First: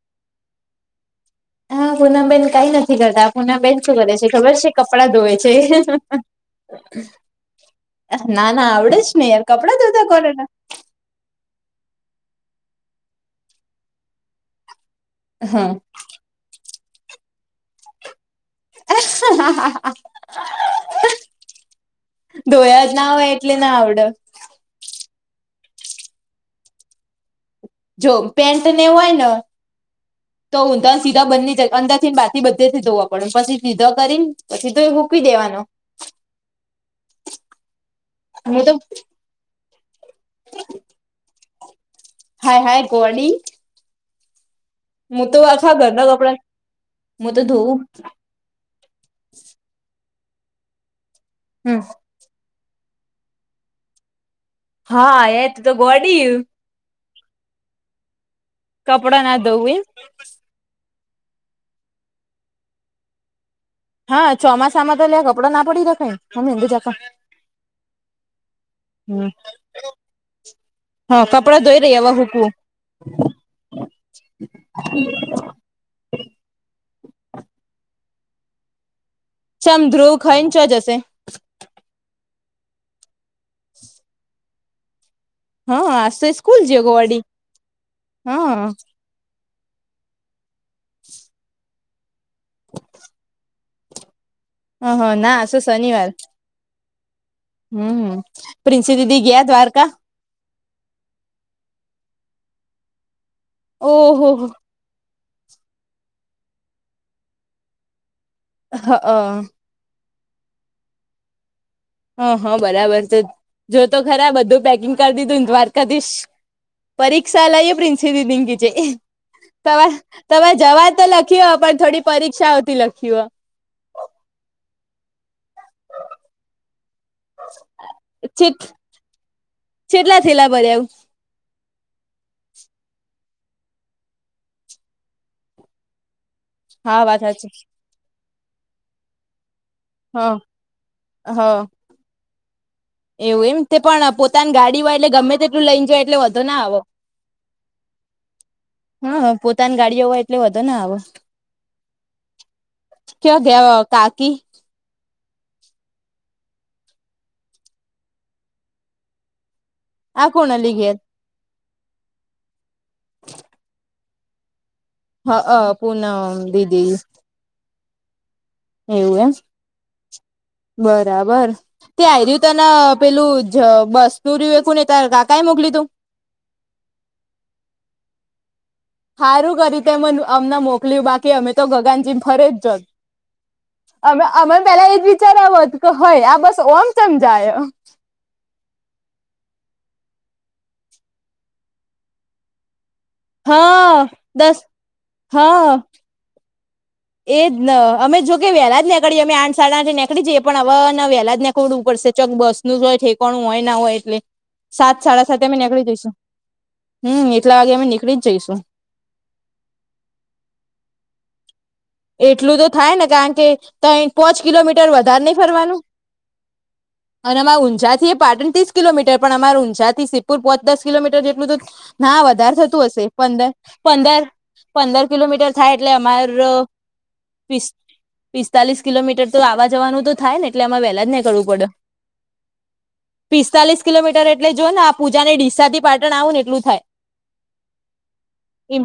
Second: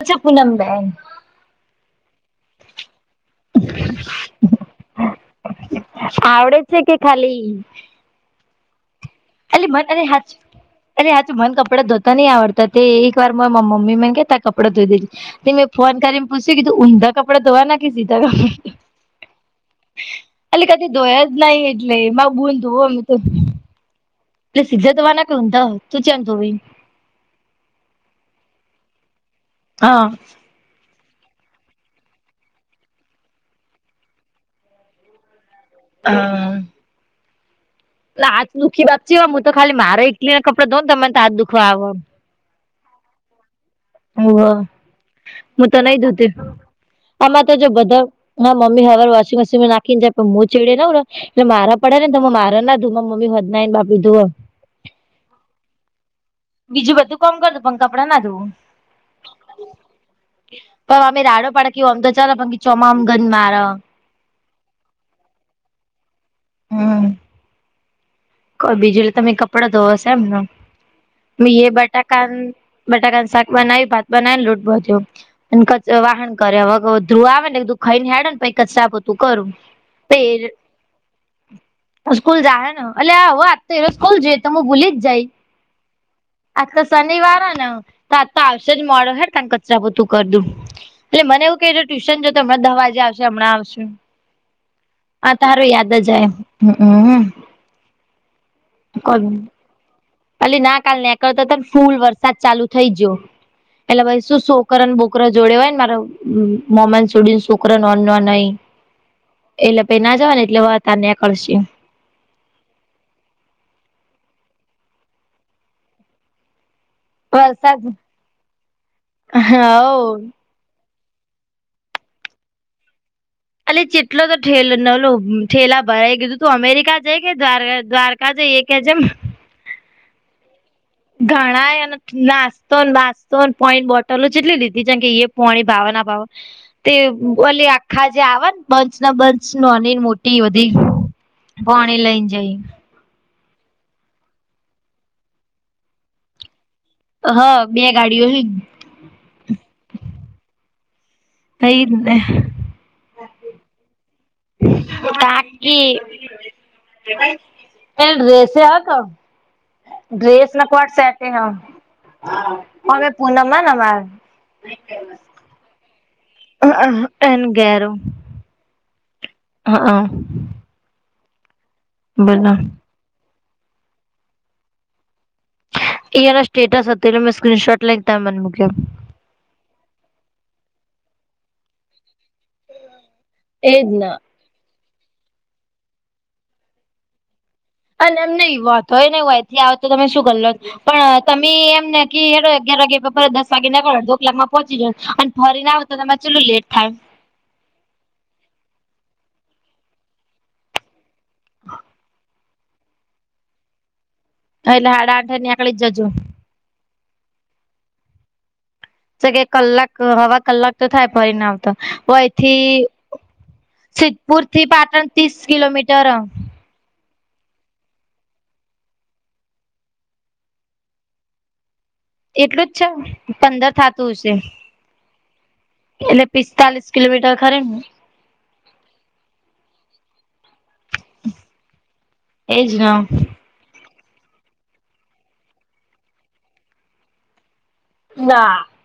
અચ્છા પૂનમ બેન. હા પૂનમ બેેન કઈ નથી કરતા, પૂનમ બેેન શું કરે છે ખબર છે? કપડાં ધોવે છે. આવડે છે કે ખાલી ના ના આવડે જ. ને યાર એલી કપડાં [unintelligible] અરે ધોતા હાચ કોને ના અરે હાચુ મને કપડાં ધોતા નહી આવડતા, તે એક વાર મારાં મમ્મી મને કેતા કપ કપડા ધોઈ દેજે તે મેં હા ફોન કરીને પૂછી લીધું ઊંધા કપડા ધોવાના કે સીધા કપ એલી કદી ધોયા જ નહી એટલે એમાં ભૂલ ધોયા જ ધોવાનું ના તો હોય એટલે ના આવડ. એટલે સીધા ધોવાના કે ઉંડા તું ચન ધોવે? જો પેન્ટ ને હોય ન હા. તો ઊંધાન સીધા બને જ અંદરથી ન બહારથી બધે થી જ ધોવા પડે પછી સીધા કરીન પછી તો એ હૂકીવી દેવાનો. હા. લે હાથ હું તો દુઃખીતી હું તો ખાલી મારે ઇલી ના કપડે ધઉ ને તને આ દુખવા આવ હાય હાય ગોડી હોવ હું આખા તો નહી ઘરના જતી કપડા હું આમાં તો જો ધોવું બધા હા મમ્મી હર વોશિંગ મશીનમાં નાખી ને જાય હું ચડે નવ એટલે હમ મારા પડે ને મારે ના ધોવા માંરી મમ્મી હોજના આઈ બાપડી ધોવ હા એ તો તો ગોડી બીજું બધું કામ કર દવ પણ કપડાં નાધવું કપડાના ધોવ એમ પણ અમે રાડો પાડડા કેવો આમ તો ચાલ પણ કે ચોમામ ગંધ માર હા ચોમાસામાં તો લ્ય કપડો ના પડી રખાય અમે બુજા બોલો બીજુંલે તમે કપડાં ધોવા હશે એમને હા કપડાં એ ધોઈ રહી હવે બટાકા હુકવું બટાકાન શાક બનાવી ભાત બનાય લૂટ બોધિયુ વાહન કરે હવે ધ્રુવ આવે ને એકધું ખાઈ ને હાડેને કચરા પો તું કરું ચમ ધ્રુવ પેર ખાઈને ચો જશે સ્કૂલ જાહ ને અલ્યા આતો સ્કૂલ જોઈએ તો હું ભૂલી જ જઈ હા આજ તો આ સ્કૂલ તો જયો ગો વડી શનિવાર હ તો આતા હા આવશે જ મોડ હન તણ કચરાપોતું કર દવ મને એવું કે ટ્યુશન જો તો હમણાં દરવાજે આવશે હમણાં આવશે હ હ હા ના આજ તો અત્યારે યાદ જાય હમ્મ હમ્મ પ્રિન્સી દીદી ગયા દ્વારકા અલી ના કાલ નીકળતા ફૂલ વરસાદ ચાલુ થઈ ગયો એટલેાઈ ઓહો શું શો શોકરન બોકર જોડે હોય ને મારા મોમાં ન સુડી શોકર ઓનનય હા હ એટલે પહી ના જવા ને એટલે અતાર નેકળશે હા હા બરાબર છે જોતો ખરા બધું પેકિંગ કરી દીધું દ્વારકાધીશ પરીક્ષા લઈયે વરસાદ પ્રિન્સદીદી છે હવ તમારા જવા તો લખ [unintelligible] પણ થોડી પરીક્ષા હોતી લખીઓ અ જેટલો તો થેલ નલો ઠેલા ભરાઈ ગીધું તું અમેરિકા જઈ કે દ્વાર દ્વારકા જઈએ કે જેમ કેટલા થેલા ભર્યા આવું ઘણા નાસ્તોને બસ્તો પોણી બોટલો જેટલી લીધી છેમ કે એ પોણી ભાવવાના ભાવ તે હા વાત સાચી ઓલી આખા જે આવા ને પંચ ના બંચ નો અને મોટી હ બધી હ પાણી લઈને જાય એવું એમ તે પણ પોતાની ગાડી હોય એટલે ગમે તેટલું લઈને જ એટલે વધો ના આવો હા બે ગાડીઓ હા પોતાની ગાડીઓ હોય એટલે વધો ને આવ થઈને ગયા કાકી કાકી [unintelligible] હતો આ ડ્રેસ કોનાલી નકવાર ઘેર સેટ અમે પૂનમાન અમાર હઅ પૂનમ દીદી એન ઘેરો એવું એમ હા હા બરાબર તે આ રહ્યું બોલો તના પેલું જ બસ્તુરી વેખું ને ત્યારે કઈ મોકલી તું એના સ્ટેટસ હતો એટલે મેં સ્ક્રીનશોટ લખતા મન મુક્યો હારું કરી તે અમને મોકલ્યું બાકી અમે તો ગગનજી ફરે જ એજ ના અમન પેલા એજ વિચાર આવો હત કે હય આ બસ ઓમ સમજાય અને એમ નહીં હોતો હોય નહી હોય એથી આવ તો તમે શું કર લો પણ તમે એમ નકી હેર અગિયાર વાગે દસ વાગે નકળો દસ ક્લાકમાં પહોંચી જ અને ફરીને હા આવે તો તમને કેટલું લેટ થાય એજ ન અમે જો કે વેહેલા જ નીકળીએમે આઠ સાડા આઠ નીકળી જઈએ પણ હવ વેહલા જ નેકવડું ઉપડશે ચોક બસ નું હોય ઠેકોણું હોય ના હોય એટલે એટલે સાત હાડા સાડા આઠે સાત અમે નીકળી જજો જઈશું હમ એટલા વાગે અમે નીકળી જ જઈશું સકે કલાક હવા કલાક તો થાય પરિણામ એટલું તો થાય ને કારણ કે તય પોચ સિદ્ધપુર થી કિલોમીટર પાટણ વધારે ની ત્રીસ ફરવાનું કિલોમીટર અને અમારા ઊંઝા થી એ પાટની ત્રીસ કિલોમીટર પણ અમાર ઊંઝાથી સિદપુર પોચ દસ કિલોમીટર જેટલું તો ના વધાર એટલું જ થતું હશે છે પંદર થાતું પંદર હશે પંદર કિલોમીટર થાય એટલે અમાર પિસ્તાલીસ કિલોમીટર ખરે ને પિસ્તાલીસ કિલોમીટર તો આવા જવાનું તો થાય ને એટલે અમાં વહેલા જ નીકળવું પડે એજ ને પિસ્તાલીસ કિલોમીટર એટલે જોય ને આ પૂજાને ડીસાથી પાટણ આવું ને એટલું થાય ના એમ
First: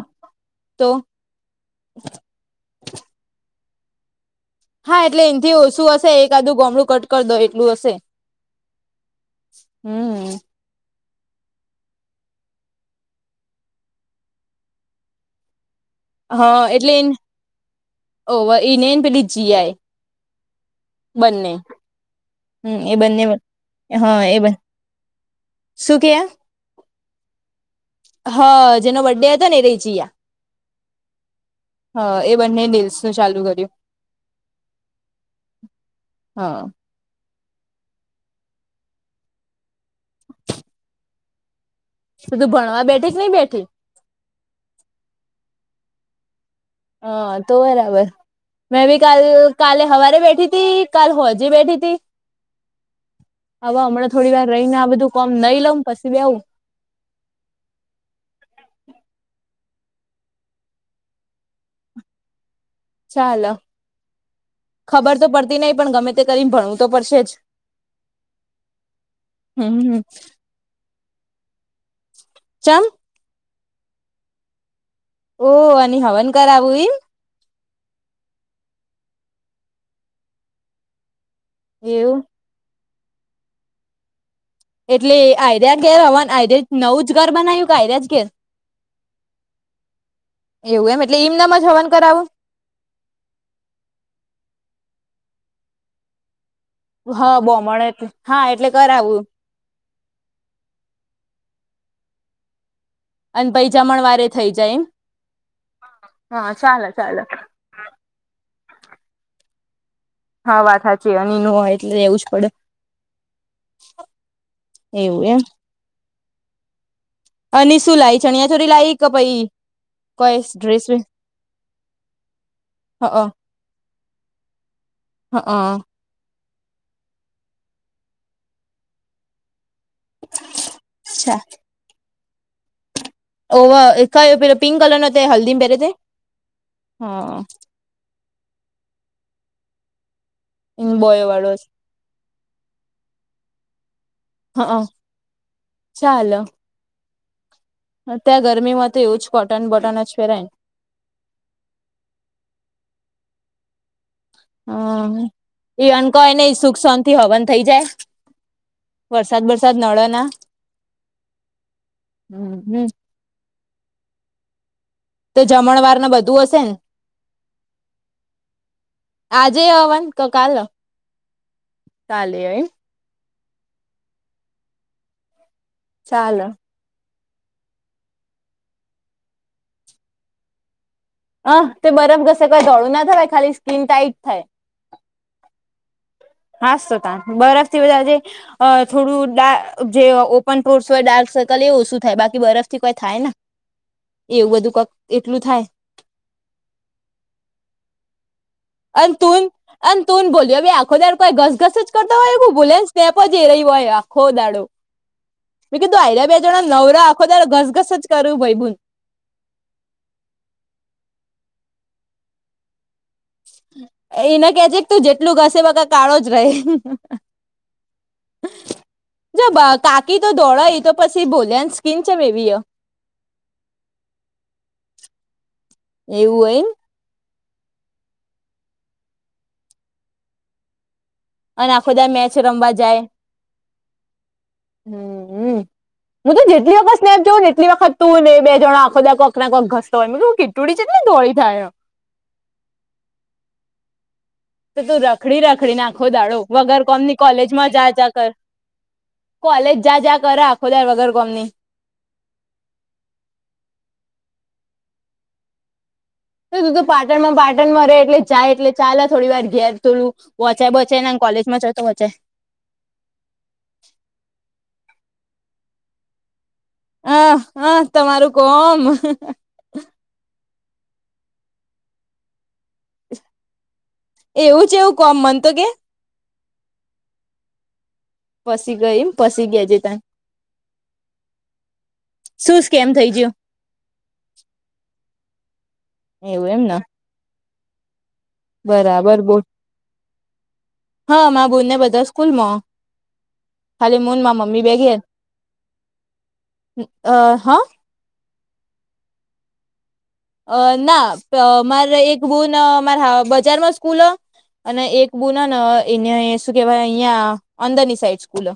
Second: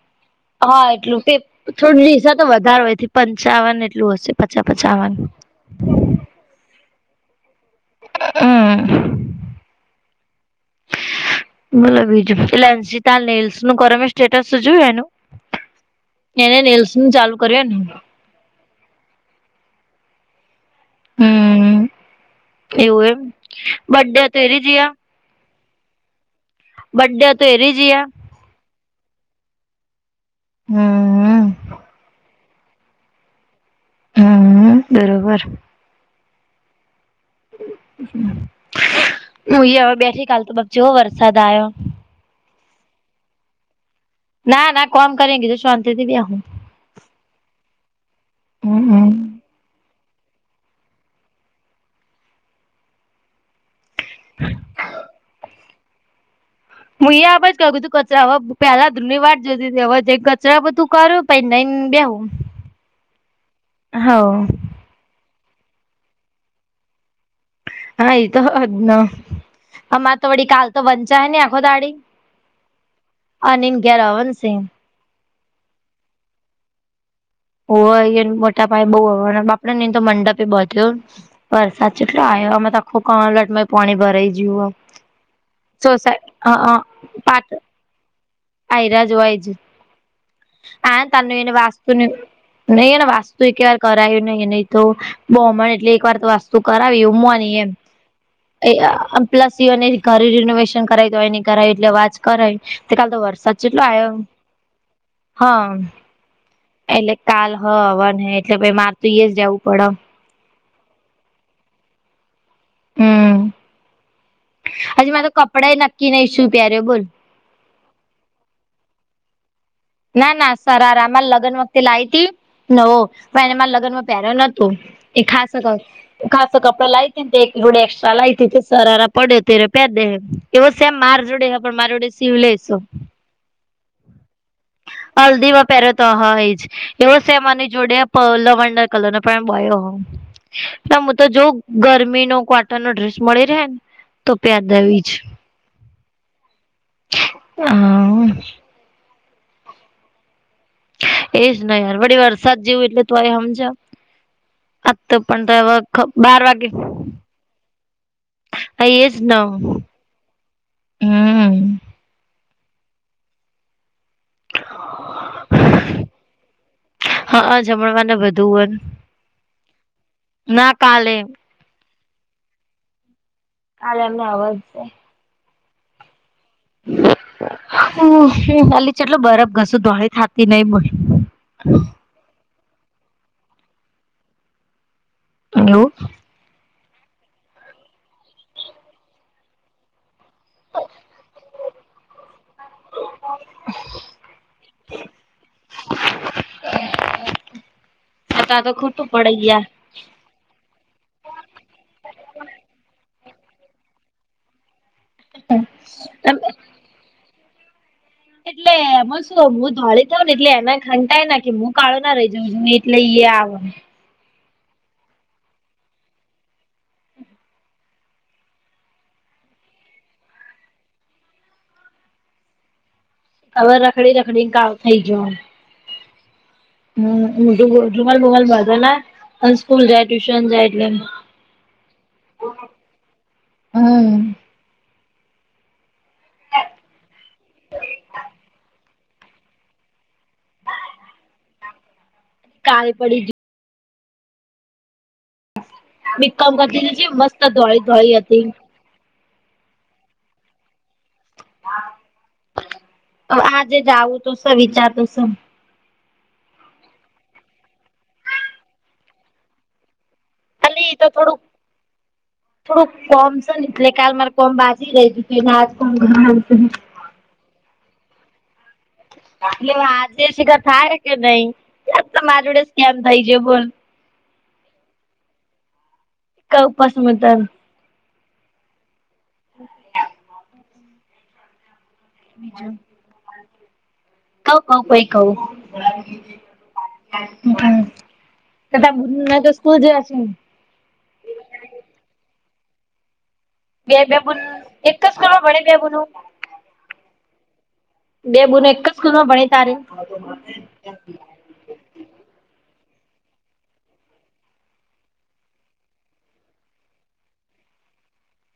તો હા એટલું સે થોડું લિસ તો વધારો એથી પંચાવન એટલું હશે પચા હા પચાવન એટલે એનથ ઓછું હશે એક આદું ગોમડું કટ કરી દો એટલુ હશે હા હમ બોલો બીજું એટલે [unintelligible] નું કરમે સ્ટેટસ જોય એનું એને હા એટલે નેલ્સ એન નું ચાલુ કર્યું ને ઓ એનેન પેલી જીઆય બંને હમ હમ એ એવું એમ બંને બર્ડે હા એ હતો બ એરી જયા શું કેય આ બડ્યા તો રીજયા હાજેનો બર્ડે હતો ને રી જીયા હમ હ હ એ બંને ડીલ્સ નું ચાલુ કર્યું હમ બરોબર હા [unintelligible] બેઠી કાલ તો જો વરસાદ આયો શું તું ભણવા બેઠે કે નઈ બેઠે ના ના કોમ કરેગી તો શાંતીથી બેહુ હ તો બરાબર મેં હમ બી હમ કાલ કાલે હવારે બેઠી તી કાલ હો જી બેઠી તી હવે હમણાં થોડી વાર રહી ને આ બધું કોમ નઈ લઉ પછી બેવું હુંય આપ જ કહું ક તું કચરા પેલા ધૂધની વાટ જોતી હતી હવે જે કચરા બધું કરૂ પૈ નાઈ બેહું ચાલ ખબર તો પડતી નહી પણ ગમે તે કરીને ભણવું તો પડશે જ હા એતો ન હમ અમારે તો વડી કાલ તો વંચાય ની આખો દાડી ચાલ હા નિન ગેર અવનસિં ઓહ અને હવન કરાવું એમ હોવ મોટા ભાઈ બહ હના બાપડે નહી તો મંડપે બધ્યો વરસાદ છેટલો એવું આવ્યો આમાં તો આખું કલટમાં પાણી ભરાઈ ગયું એટલે આઈ રહ્યા ઘેર સોસાય હવાન અ અ આઈ્યા નવું જ ઘર બનાવ્યું કે આ રહ્યા જ ઘેર જોવાય જ એવું હ એમ એટલે એમ તનું એને નામ જ હવન વાસ્તુ ન કરાવું નહી એને વાસ્તુ એક વાર કરાયું નહી નહી તો બ્રાહ્મણ એટલે એક વાર તો વાસ્તુ [unintelligible] હા બોમણ એટલે હા એટલે કરાવું ઘરે રિનોવેશન કરાવી તો હોય ન કર એટલે આજ કરાવ્યું કાલે તો અને [unintelligible] પહી એટલો જમણ આ્યો વારે થઈ જાય એમ હા હા ચાાલ એટલે કાલ હ હવા એટલે માર તોું જવું પડ હા વાત સાચી એની ન હોય એટલે રહેેવું જ પડે હમ હજી એવું મારતો એમ કપડાય નક્કી નઈ શું પહેર્યો બોલ અલી શું લાઈ ચણિયા ચોલી લાઇ કે પાહિ ના ના સરાર આમા લગ્ન વખતે લાવી હતી નવો હ પણ એને મા લગનમાં પહેર્યો ન તો એ હ ખાસ ખાસ કપડા લાવતી એક જોડે એક્સ્ટ્રા લાવતી સારા પડ્યો તો એ પેર દે એવો સેમ માર જોડે હ પણ માર જોડે સિવલેસ સ ઓવા એ કયો પેલો પિંક કલર નો તે હલ્દી માં હલ્દીમાં પેરે તે પહેરો તો હ એજ એવો સેમ હ આની જોડે લવંડર કલર નો પણ બોયો હ હું તો બોયો જો વાળો ગરમી નો કટન નો ડ્રેસ મળી રહે ને તો હા પેરીદવ એજજ ચાલ હા અત્યારે ગરમીમાં એવું જ કોટન બટન જ પેરાયન એજ ન યાર વડી વરસાદ જેવું એટલે તો આ સમજ આ તો ને પણ હ તો ઈવન કઈ બાર નઈ વાગે હ સુખ શાંતિ હવન થઈ જાય એજ ન વરસાદ વરસાદ નળ ના હમ હમ હમ તો જમણવાર ના બધું હશે ને હા જમણવાને બધું આજે હવન તો કાલ હોય ના કાલે કાલે હ એમ કાલે એમનો હવન છે. ચાલ હ અલી ચટલો બરફ ઘસું તોઈ થાકતી નહી બોલ હ તે બરફ ઘસે કોઈ ધોળું ના થય ખાલી સ્કીન ટાાઈટ થાય એવું હાસ તો તા બરફ બધા જે અ થોડું જે ઓપન પોર્સ હોય ડાર્ક સર્કલ એ ઓછું થાય બાકી બરફ થી કોઈ થાય ના એવું બધું કક એટલું થાય પતા તો [unintelligible] ખોટું અને પડી તું ગયા ને ભોલિયો આખો દાડ કઈ ઘસઘસ જ કરતા હોય એવું ભાલીયા ની સ્નેપ એ જઈ રહ્યું હોય આખો દાડો મે કીધું આઈ બે જણા નવરા આખો ત ઘસઘસજ એટલે એમાં શું હું ધોળી થઉ ને એટલે એના ઘંટાય ના કે હું કાળો ના રહી જઉં છું લઈએ આવે એને કે જે કે તું જેટલું ઘસે બકા કે કાળો જ રહી જો બા કાકી તો ધોડા ઈ તો પસી ભોલ્યાં ન્સ્કીન છે, મે બીય. અવે રખડી રખડી ને કાવ થઇ જોન. એવું યેમ. હમ્મ, [unintelligible] રૂમાલ બુમાલ બાધે નાય અને સ્કૂલ જાય, ટ્યુશન જાય એટલે અને આખો દાય મેચ રમવા જાય. હમ હમ્મહમ્મ. હું તો જેટલી વખત સ્નેપ જોઉં ને એટલી વખત તું ને એ બે જણા આખો દા કક ક્રાકો ઘસતો ઓય, મે કવ કીટુડી જેટલી ધોળી થાય એમ. કાય પડી ગી તો તું રખડી રખડી ન આખો દાડો, બીકોમ વગર કરતી કોમની કોલેજમાં ધોળી જા જા ધોળી કર. હતી કોલેજ જા જા કરે આખો દા, વગર કોમની. અ આજે જાવું તો સે, વિચાર ત સે. તુ તુ તો પાટણ મા પાટણમા રે એટલે જાય એટલે ચાલે થોડી વાર ઘેર થોલું. વોંચેય અલે એ બોચેય તો ને થોડુંક કોલેજ માં જતો અચે. થોડુંક કોમ સે ન એટલે કાલ મારે કોમ બાજી રહી ગીતી, ને આજ કોમ ઘર અંહ અંહ તમારુ કોમ. એટલે આજે સિકાર થાય કે નઈ, જા તમારી જોડે સ્કેમ થઇ જે બોલ. એવું ચેવું કોમ? મન તો કે. કઉ પસી મ તન. પસી ગઈમ. પસી ગેજે ત. સું સ્કેમ થઇ ગીયો? કવ કવ ભઈ કઉ. એવુ એમ ન. હમ્મહ, ત તો બરાબર બોલ ઊંન સ્કૂલ જયા છે. હા, મા બુન ને બધા સ્કૂલ માં. બે બે બુન એક ઘેર જ સ્કૂલમાં ભણે બે બૂનું. અ, હ. બે બુનો એક જ સ્કૂલમાં ભણે તારે? અ.. ના પઅ મારે એક બુન મારા હ બજારમાં સ્કૂલહ અને એક બુનન એને શું કેવાય અહિયાં અંદર ની સાઈડ સ્કૂલ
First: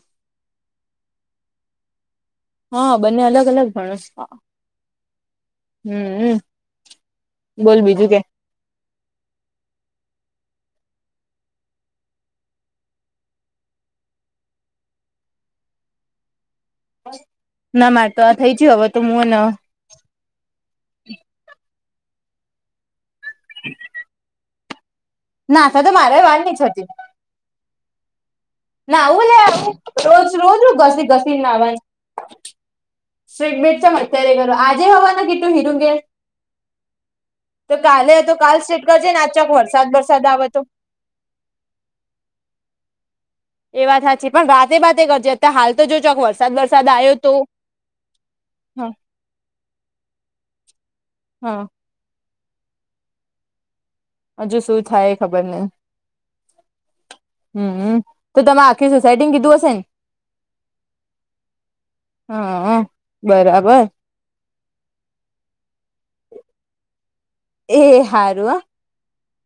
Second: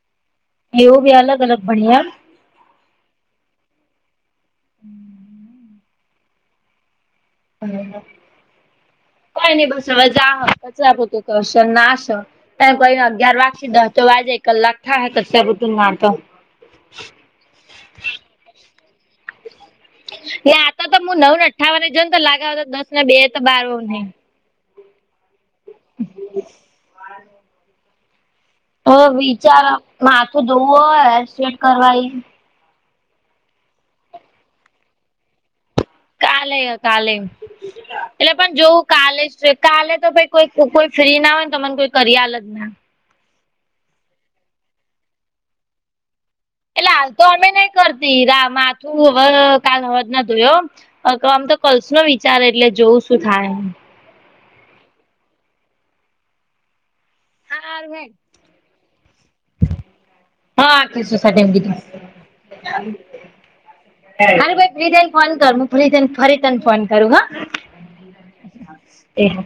એવુ ભી અલગ અલગ બણીયે એમ. હ, બંને અલગ અલગ ભણેસ. હમ હમ્મહ. ખઈની બસ અવે જા. કચરા પોતુ કરશે નાશ. ત કોઈ અગિયાર વાગ્સી ધાહ તો વાજે એક કલાક થાય તસ ઋતુમાતો. ના માય તો આ થઈ જીયું, હવે તો મુંન. ના આ ત ત નવું ને અઠ્ઠાવને જોન, તો લાગે અવે ત દસ ને બે તો બાર વને ના સા તો મારા વાળ ની છ તી. હવે નાવું લે વિચાર આવુ રોજ માથું રોજ ધોવું નું હોય ઘસી હેર ઘસી સ્ટ્રેટ નાવા કરવાઈ સ્ટ્રીટ બેટ છે, મ અત્યારે કરો આજે હવાનું કીટ્ટું હીરુ ગેં કાલે કાલે એટલે તો પણ કાલ જો સ્ટ્રીટ કરજે ને કાલે જ આ ચોક છે. વરસાદ કાલે તો વરસાદ ભઈ આવે કોઈક તો કોક ફ્રી ના ઓય ને ત મને કોઈ કરી આલ જ ને. એ વાત હાચી પણ બાતે બાતે ગરજે, અતારે હાલ તો જો ચોકવસ. એટલે આલ તો અમે નઈ કરતી રા હા માથું વ કાલ હવાજ ના ધોયો અ કમ તો, હા કલ્સ નો વિચારે એટલે જોવુ સુ થાય. હજુ શું થાય ખબર નઈ હારું હમ્મ મ હેડ તો તમે આખી સોસાયટીને કીધું હશે ને હા આખી સોસાયટીને કીધું હા આ બરાબર અરે ભાઈ ફ્રી થઈ ને ફોન કર હું ફ્રી થઈ ને ફરી તને ફોન કરું હા એ હારું હ એ હા